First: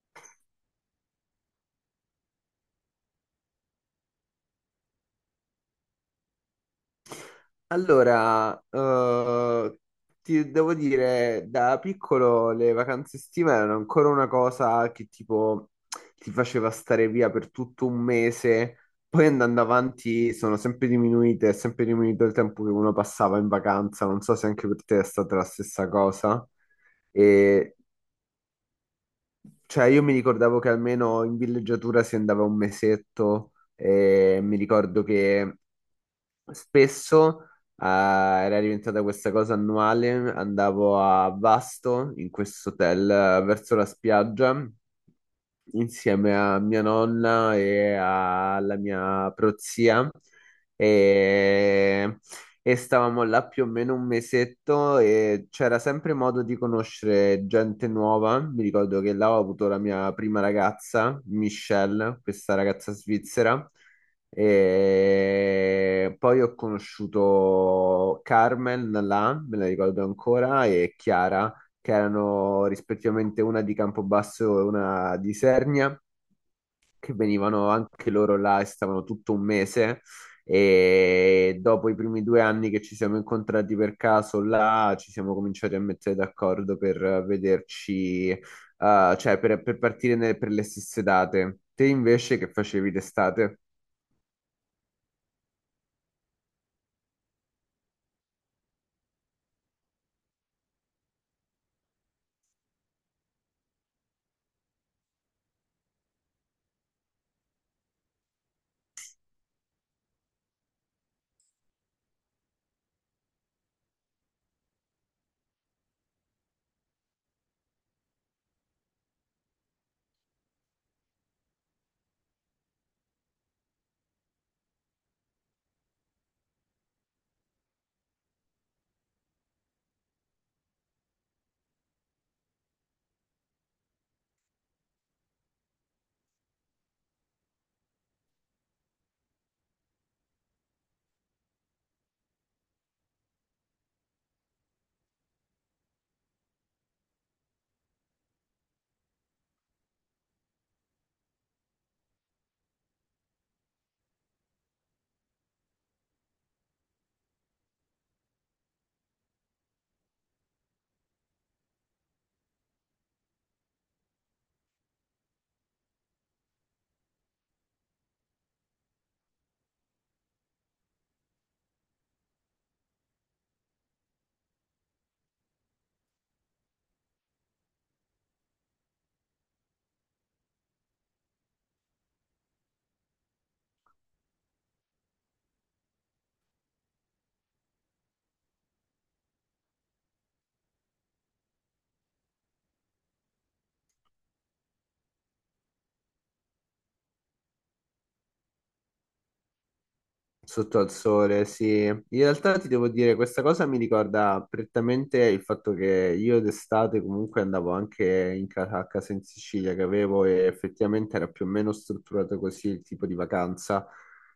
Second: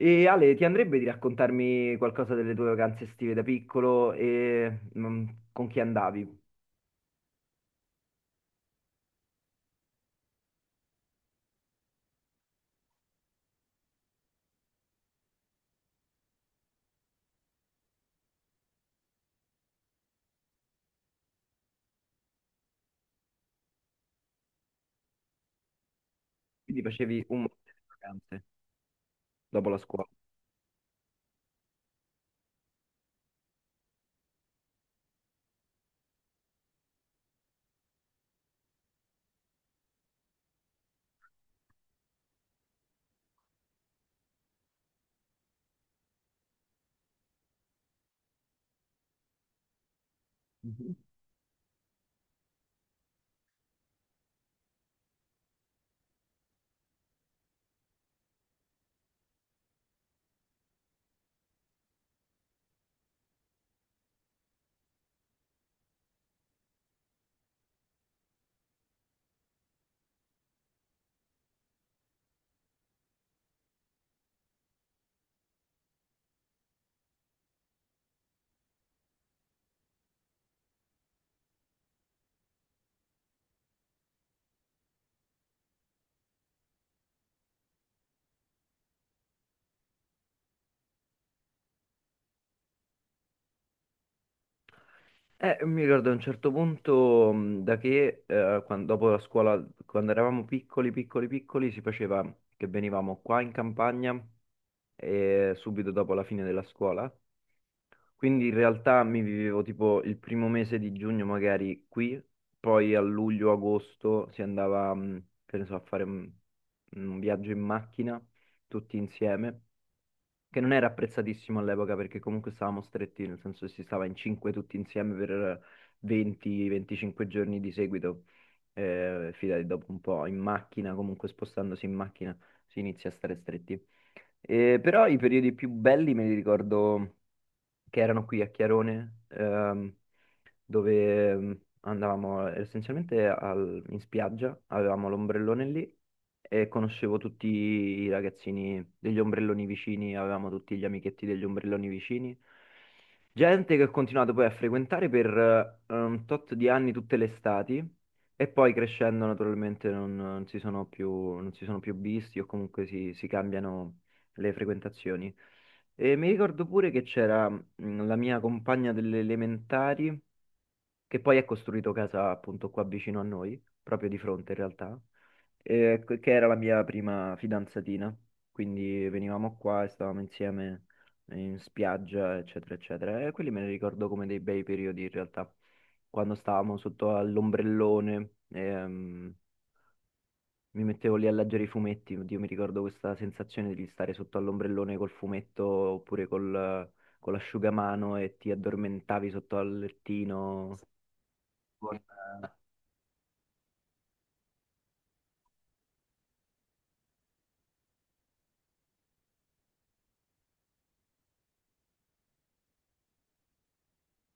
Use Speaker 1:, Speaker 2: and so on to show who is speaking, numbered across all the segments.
Speaker 1: E Ale, ti andrebbe di raccontarmi qualcosa delle tue vacanze estive da piccolo e con chi andavi?
Speaker 2: Allora, eh, ti devo dire, da piccolo le vacanze estive erano ancora una cosa che tipo ti faceva stare via per tutto un mese, poi andando avanti sono sempre diminuite, è sempre diminuito il tempo che uno passava in vacanza, non so se anche per te è stata la stessa cosa.
Speaker 1: Quindi facevi un monte
Speaker 2: E,
Speaker 1: di vacanze dopo la
Speaker 2: cioè, io
Speaker 1: scuola.
Speaker 2: mi ricordavo che almeno in villeggiatura si andava un mesetto e mi ricordo che spesso era diventata questa cosa annuale, andavo a Vasto in questo hotel, verso la spiaggia insieme a mia nonna e alla mia prozia
Speaker 1: Mhm.
Speaker 2: e, e stavamo là più o meno un mesetto e c'era sempre modo di conoscere gente nuova. Mi ricordo che là ho avuto la mia prima ragazza, Michelle, questa ragazza svizzera. E poi ho conosciuto Carmen là, me la ricordo ancora, e Chiara, che erano rispettivamente una di Campobasso e una di Sernia, che venivano anche loro là e stavano tutto un mese. E dopo i primi due anni che ci siamo incontrati per caso là, ci siamo cominciati a mettere d'accordo per vederci, cioè per partire per le stesse date. Te invece che facevi d'estate?
Speaker 1: Mi ricordo a un certo punto da che dopo la scuola, quando eravamo piccoli, si faceva che venivamo qua in campagna, subito dopo la fine della scuola. Quindi in realtà mi vivevo tipo il primo mese di giugno magari qui, poi a luglio-agosto si andava, che ne so, a fare un viaggio in macchina tutti insieme, che non era apprezzatissimo all'epoca perché comunque stavamo stretti, nel senso che si stava in cinque tutti insieme per 20-25 giorni di seguito. Eh, fidati, dopo un po' in macchina, comunque spostandosi in macchina si inizia a stare stretti. Però i periodi più belli me li ricordo che erano qui a Chiarone, dove andavamo essenzialmente in spiaggia, avevamo l'ombrellone lì e conoscevo tutti i ragazzini degli ombrelloni vicini, avevamo tutti gli amichetti degli ombrelloni vicini. Gente che ho continuato poi a frequentare per un tot di anni tutte le estati e poi crescendo naturalmente non si sono più, non si sono più visti o comunque si cambiano le frequentazioni. E mi ricordo pure che c'era la mia compagna delle elementari, che poi ha costruito casa appunto qua vicino a noi, proprio di fronte in realtà, che era la mia prima fidanzatina. Quindi venivamo qua e stavamo insieme in spiaggia, eccetera, eccetera. E quelli me li ricordo come dei bei periodi in realtà, quando stavamo sotto all'ombrellone. Mi mettevo lì a leggere i fumetti, oddio, mi ricordo questa sensazione di stare sotto all'ombrellone col fumetto oppure con l'asciugamano e ti addormentavi sotto al lettino.
Speaker 2: Sotto al sole, sì. In realtà ti devo dire, questa cosa mi ricorda prettamente il fatto che io d'estate comunque andavo anche in casa, a casa in Sicilia che avevo, e effettivamente era più o meno strutturato così il tipo di vacanza,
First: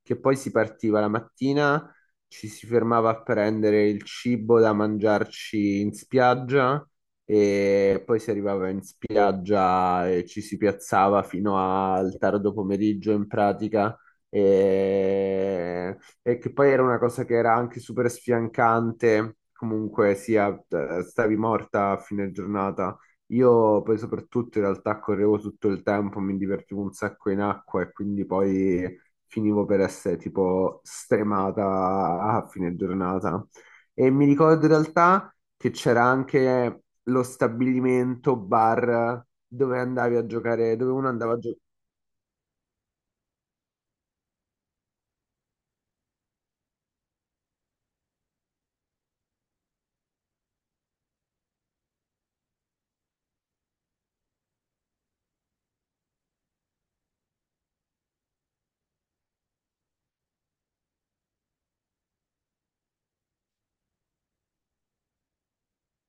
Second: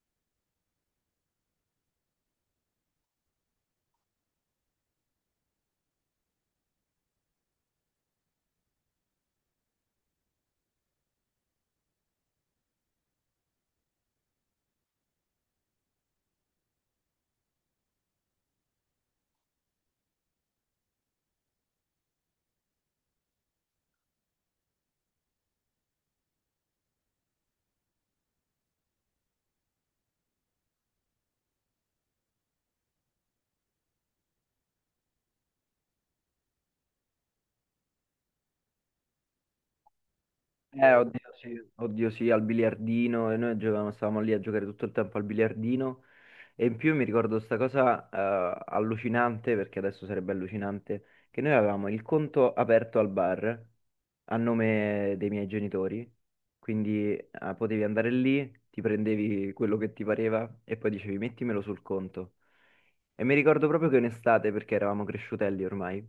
Speaker 2: che poi si partiva la mattina, ci si fermava a prendere il cibo da mangiarci in spiaggia e poi si arrivava in spiaggia e ci si piazzava fino al tardo pomeriggio in pratica e che poi era una cosa che era anche super sfiancante, comunque sia, stavi morta a fine giornata. Io poi soprattutto in realtà correvo tutto il tempo, mi divertivo un sacco in acqua e quindi poi finivo per essere tipo stremata a fine giornata. E mi ricordo in realtà che c'era anche lo stabilimento bar dove andavi a giocare, dove uno
Speaker 1: Oddio,
Speaker 2: andava a giocare.
Speaker 1: sì. Oddio sì, al biliardino, e noi giocavamo, stavamo lì a giocare tutto il tempo al biliardino, e in più mi ricordo sta cosa allucinante, perché adesso sarebbe allucinante, che noi avevamo il conto aperto al bar a nome dei miei genitori, quindi potevi andare lì, ti prendevi quello che ti pareva e poi dicevi mettimelo sul conto. E mi ricordo proprio che in estate, perché eravamo cresciutelli ormai,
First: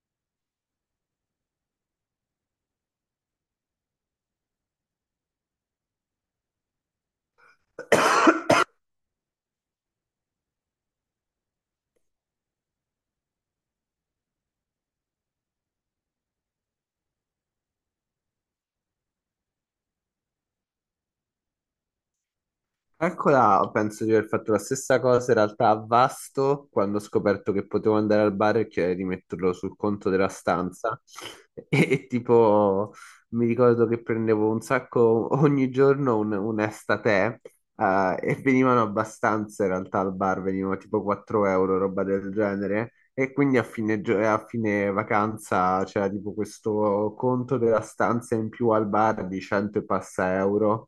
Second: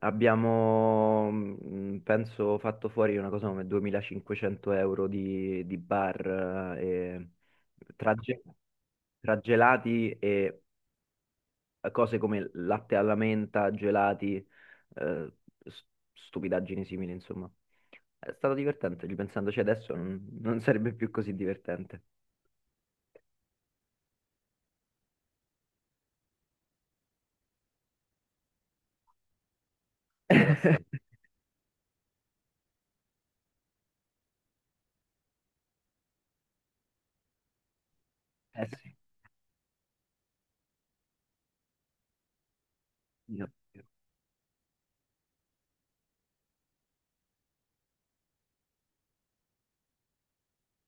Speaker 1: abbiamo, penso, fatto fuori una cosa come 2500 euro di bar, e tra gelati e cose come latte alla menta, gelati, s- stupidaggini simili, insomma. È stato divertente, ripensandoci adesso non sarebbe più così divertente.
Speaker 2: Calcola, penso di aver fatto la stessa cosa in realtà a Vasto quando ho scoperto che potevo andare al bar e chiedere di metterlo sul conto della stanza. E, e tipo, mi ricordo che prendevo un sacco ogni giorno un estate, e
Speaker 1: Eh sì, eh
Speaker 2: venivano
Speaker 1: sì,
Speaker 2: abbastanza in realtà al bar, venivano tipo 4 euro, roba del genere. E
Speaker 1: io-
Speaker 2: quindi a a fine vacanza c'era tipo questo conto della stanza in più al bar di 100 e passa euro.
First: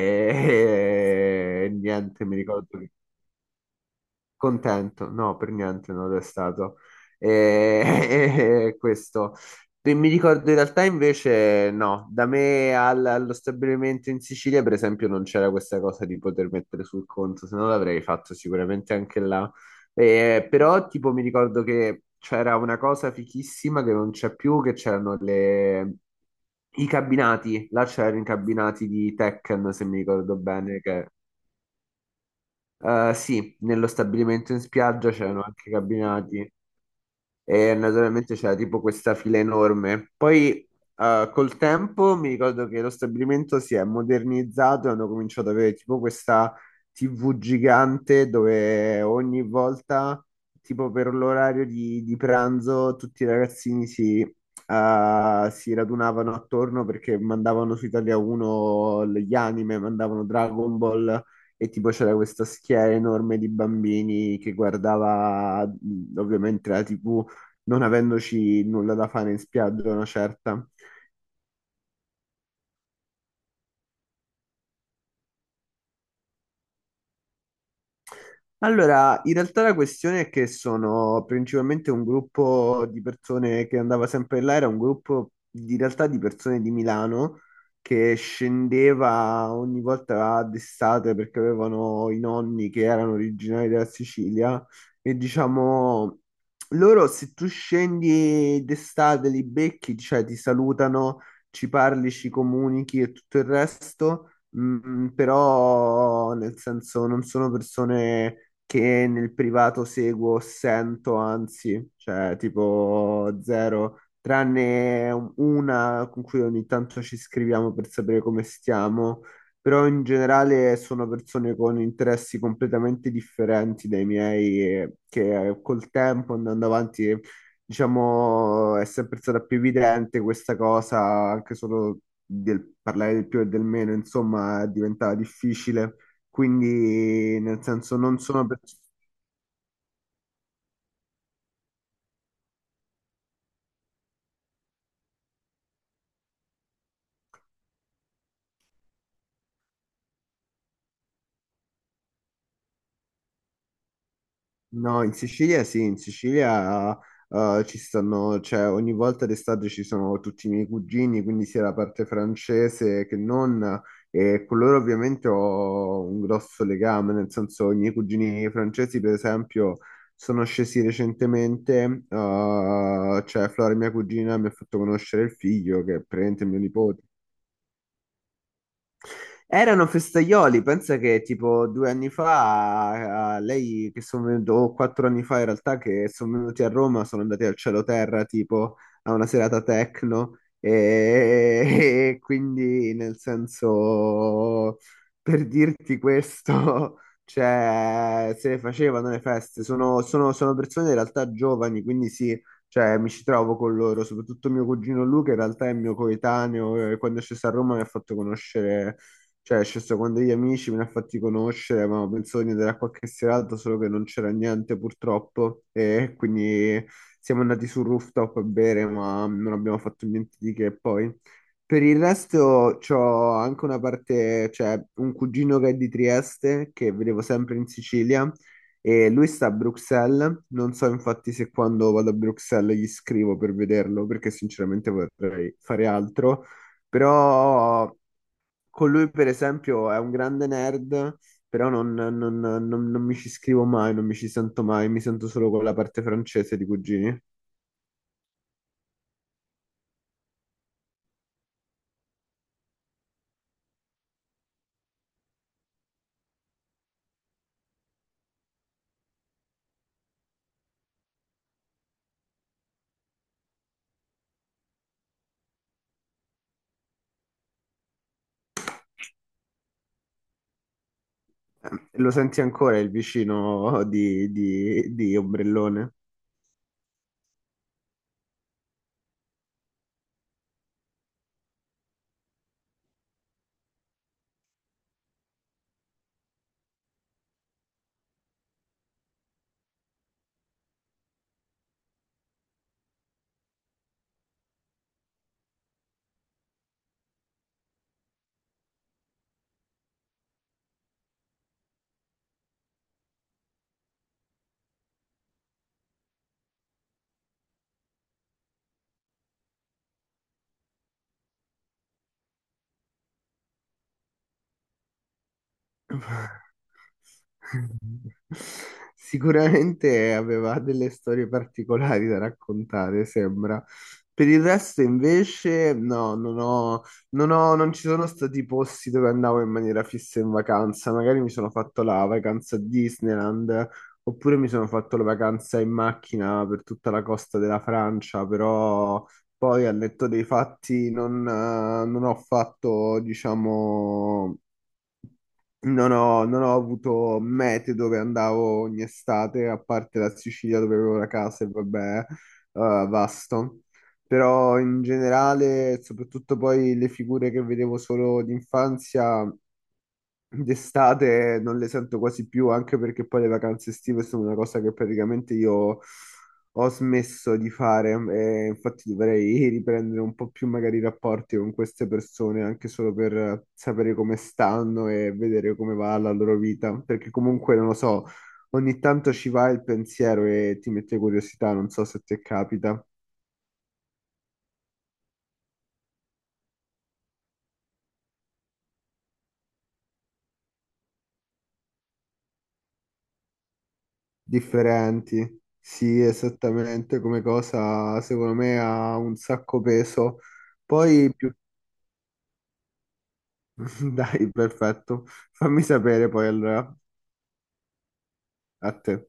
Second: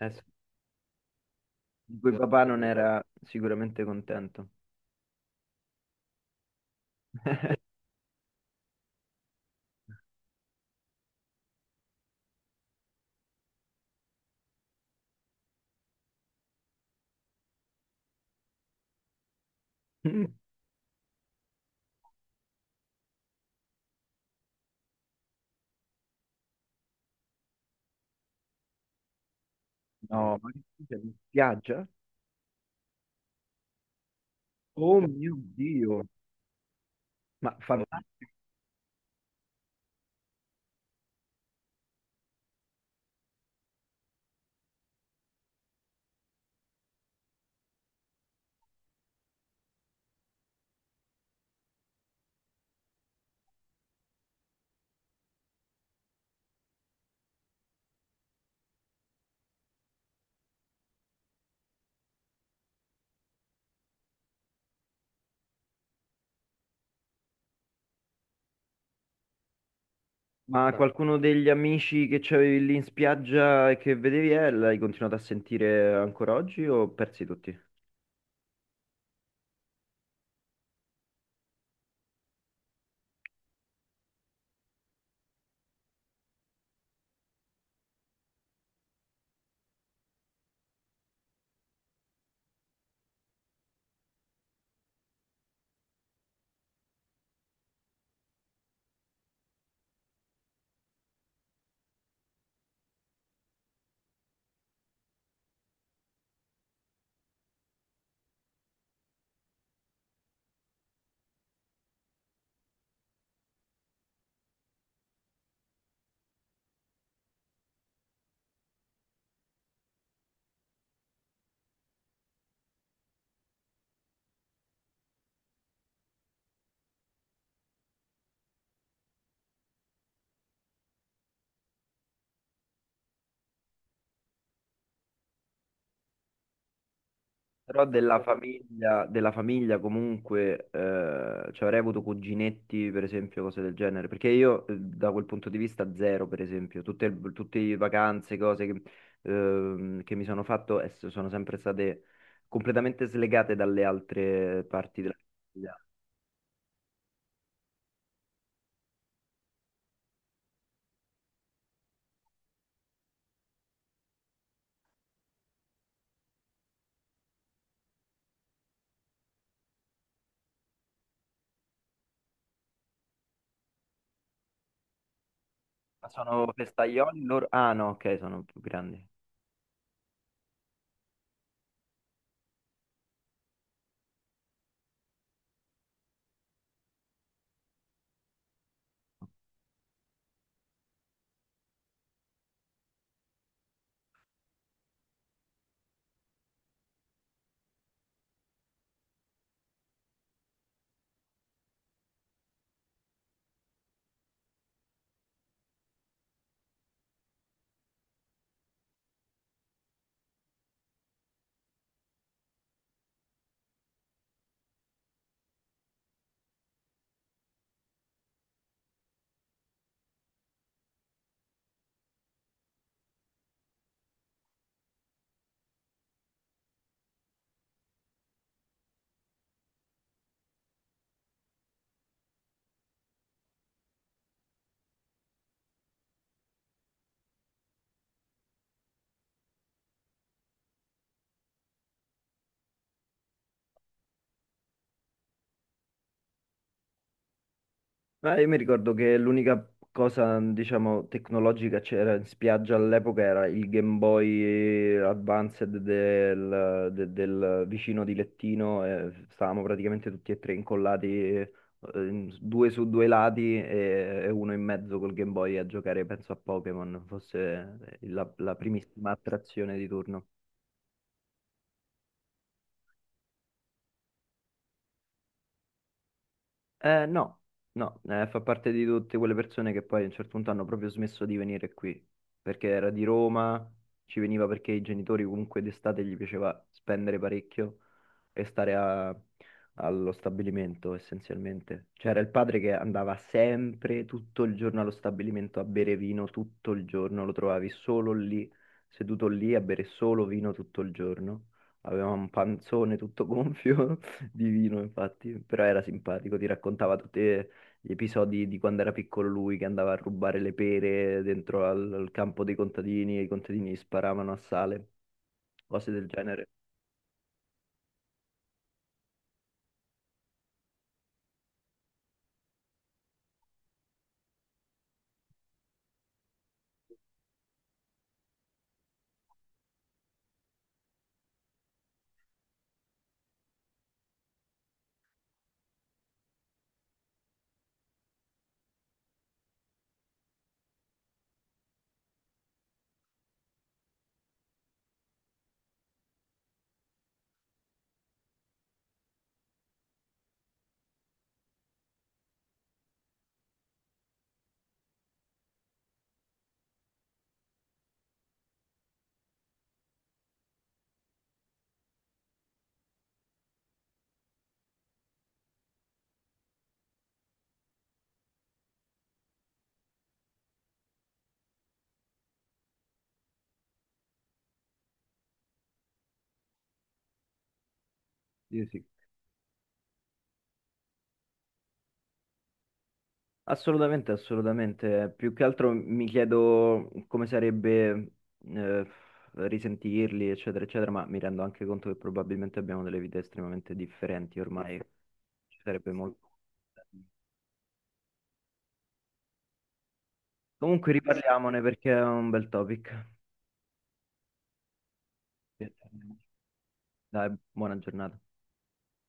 Speaker 1: eh sì. Di cui
Speaker 2: niente, mi
Speaker 1: papà non
Speaker 2: ricordo che
Speaker 1: era sicuramente contento.
Speaker 2: contento, no, per niente non lo è stato. E e questo. E mi ricordo in realtà invece no, da me allo stabilimento in Sicilia per esempio non c'era questa cosa di poter mettere sul conto, se no l'avrei fatto sicuramente anche là.
Speaker 1: Mm.
Speaker 2: Però tipo mi ricordo che c'era una cosa fichissima che non c'è più, che c'erano i cabinati, là c'erano i cabinati di Tekken se mi ricordo
Speaker 1: No, ma che
Speaker 2: bene,
Speaker 1: cos'è?
Speaker 2: che...
Speaker 1: In spiaggia?
Speaker 2: Eh sì, nello stabilimento in
Speaker 1: Oh
Speaker 2: spiaggia
Speaker 1: mio
Speaker 2: c'erano anche
Speaker 1: Dio!
Speaker 2: cabinati
Speaker 1: Oh,
Speaker 2: e naturalmente c'era tipo questa fila enorme. Poi col tempo mi ricordo che lo stabilimento si è modernizzato e hanno cominciato ad avere tipo questa TV gigante dove ogni volta, tipo per l'orario di pranzo, tutti i ragazzini si radunavano attorno perché mandavano su Italia 1 gli anime, mandavano Dragon Ball. E tipo c'era questa schiera enorme di bambini che guardava, ovviamente, la TV, non avendoci nulla da fare in spiaggia, una
Speaker 1: ma
Speaker 2: certa.
Speaker 1: qualcuno degli amici che c'avevi lì in spiaggia e che vedevi, l'hai continuato a sentire ancora oggi o persi tutti?
Speaker 2: Allora, in realtà la questione è che sono principalmente un gruppo di persone che andava sempre là, era un gruppo di in realtà di persone di Milano che scendeva ogni volta d'estate perché avevano i nonni che erano originari della Sicilia e diciamo loro, se tu scendi d'estate li becchi, cioè ti salutano, ci parli, ci comunichi e tutto il resto, però nel senso non sono persone che nel privato seguo, sento, anzi, cioè tipo zero, tranne una con cui ogni tanto ci scriviamo per sapere come stiamo, però in generale sono persone con interessi completamente differenti dai miei, e che col tempo andando avanti, diciamo, è sempre stata più evidente questa cosa, anche solo del parlare del più e del meno, insomma, diventava difficile. Quindi, nel
Speaker 1: Però
Speaker 2: senso, non sono per...
Speaker 1: della famiglia comunque cioè avrei avuto cuginetti, per esempio, cose del genere. Perché io, da quel punto di vista zero, per esempio, tutte le vacanze, cose che mi sono fatto, sono sempre state completamente slegate dalle altre
Speaker 2: No,
Speaker 1: parti
Speaker 2: in
Speaker 1: della
Speaker 2: Sicilia
Speaker 1: famiglia.
Speaker 2: sì, in Sicilia ci stanno, cioè ogni volta d'estate ci sono tutti i miei cugini, quindi sia la parte francese che non, e con loro ovviamente ho un grosso legame, nel senso i miei cugini francesi, per esempio, sono scesi recentemente, cioè Flora, mia cugina, mi ha fatto conoscere il figlio, che è
Speaker 1: Ma
Speaker 2: praticamente
Speaker 1: sono
Speaker 2: mio nipote.
Speaker 1: festaioli loro? Ah no, ok, sono più grandi.
Speaker 2: Erano festaioli, pensa che tipo due anni fa, lei che sono venuto, o quattro anni fa in realtà, che sono venuti a Roma, sono andati al Cielo Terra tipo a una serata techno e e quindi nel senso, per dirti questo, cioè se le facevano le feste, sono persone in realtà giovani, quindi sì, cioè mi ci trovo con loro, soprattutto mio cugino Luca, in realtà è mio coetaneo e quando è sceso a Roma mi ha fatto conoscere, cioè, è sceso con degli amici, me ne ha fatti conoscere, avevamo pensato di andare a qualche serata, solo che non c'era niente purtroppo. E quindi siamo andati sul rooftop a bere, ma non abbiamo fatto niente di che poi. Per il resto c'ho anche una parte, cioè un cugino che è di Trieste, che vedevo sempre in Sicilia, e lui sta a Bruxelles. Non so infatti se quando vado a Bruxelles gli scrivo per vederlo, perché sinceramente vorrei fare altro. Però con lui, per esempio, è un grande nerd, però non mi ci scrivo mai, non mi ci sento mai, mi sento solo con la parte francese di cugini.
Speaker 1: Ah, io mi ricordo che l'unica cosa, diciamo, tecnologica che c'era in spiaggia all'epoca era il Game Boy Advanced del vicino di lettino. E stavamo praticamente tutti e tre incollati, eh, due su due lati e uno in mezzo col Game Boy a giocare, penso a Pokémon, fosse la primissima attrazione di turno.
Speaker 2: Lo senti ancora il vicino di ombrellone?
Speaker 1: No, no, fa parte di tutte quelle persone che poi a un certo punto hanno proprio smesso di venire qui, perché era di Roma, ci veniva perché i genitori comunque d'estate gli piaceva spendere parecchio e stare allo stabilimento essenzialmente. C'era il padre che andava sempre tutto il giorno allo stabilimento a bere vino tutto il giorno, lo trovavi solo lì, seduto lì a bere solo vino tutto il giorno. Aveva un panzone tutto gonfio di vino, infatti, però era simpatico, ti raccontava tutti, gli episodi di quando era piccolo lui che andava a rubare le pere dentro al campo dei contadini e i contadini gli sparavano a sale, cose del genere.
Speaker 2: Sicuramente aveva delle storie particolari da raccontare, sembra. Per il resto, invece, non ci sono stati posti dove andavo in maniera fissa in vacanza. Magari mi sono fatto la vacanza a Disneyland, oppure mi sono fatto la vacanza in macchina per tutta la costa della Francia, però poi, al netto dei fatti, non ho fatto, diciamo, non ho avuto mete dove andavo ogni estate, a parte la Sicilia dove avevo la casa e vabbè, Vasto. Però in generale, soprattutto poi le figure che vedevo solo d'infanzia, d'estate non le sento quasi più, anche perché poi le vacanze estive sono una cosa che praticamente io ho smesso di fare. E infatti dovrei riprendere un po' più magari i rapporti con queste persone, anche solo per sapere come stanno e vedere come va la loro vita. Perché comunque, non lo so,
Speaker 1: Sì,
Speaker 2: ogni
Speaker 1: sì.
Speaker 2: tanto ci va il pensiero e ti mette curiosità, non so se ti capita.
Speaker 1: Assolutamente, assolutamente. Più che altro mi chiedo come sarebbe, eh, risentirli, eccetera, eccetera, ma mi rendo anche conto che probabilmente abbiamo delle vite estremamente differenti ormai.
Speaker 2: Differenti.
Speaker 1: Ci sarebbe
Speaker 2: Sì,
Speaker 1: molto.
Speaker 2: esattamente come cosa, secondo me ha un sacco peso.
Speaker 1: Comunque
Speaker 2: Poi più
Speaker 1: riparliamone perché è un bel topic.
Speaker 2: Dai, perfetto. Fammi sapere poi allora,
Speaker 1: Dai, buona giornata.
Speaker 2: a te.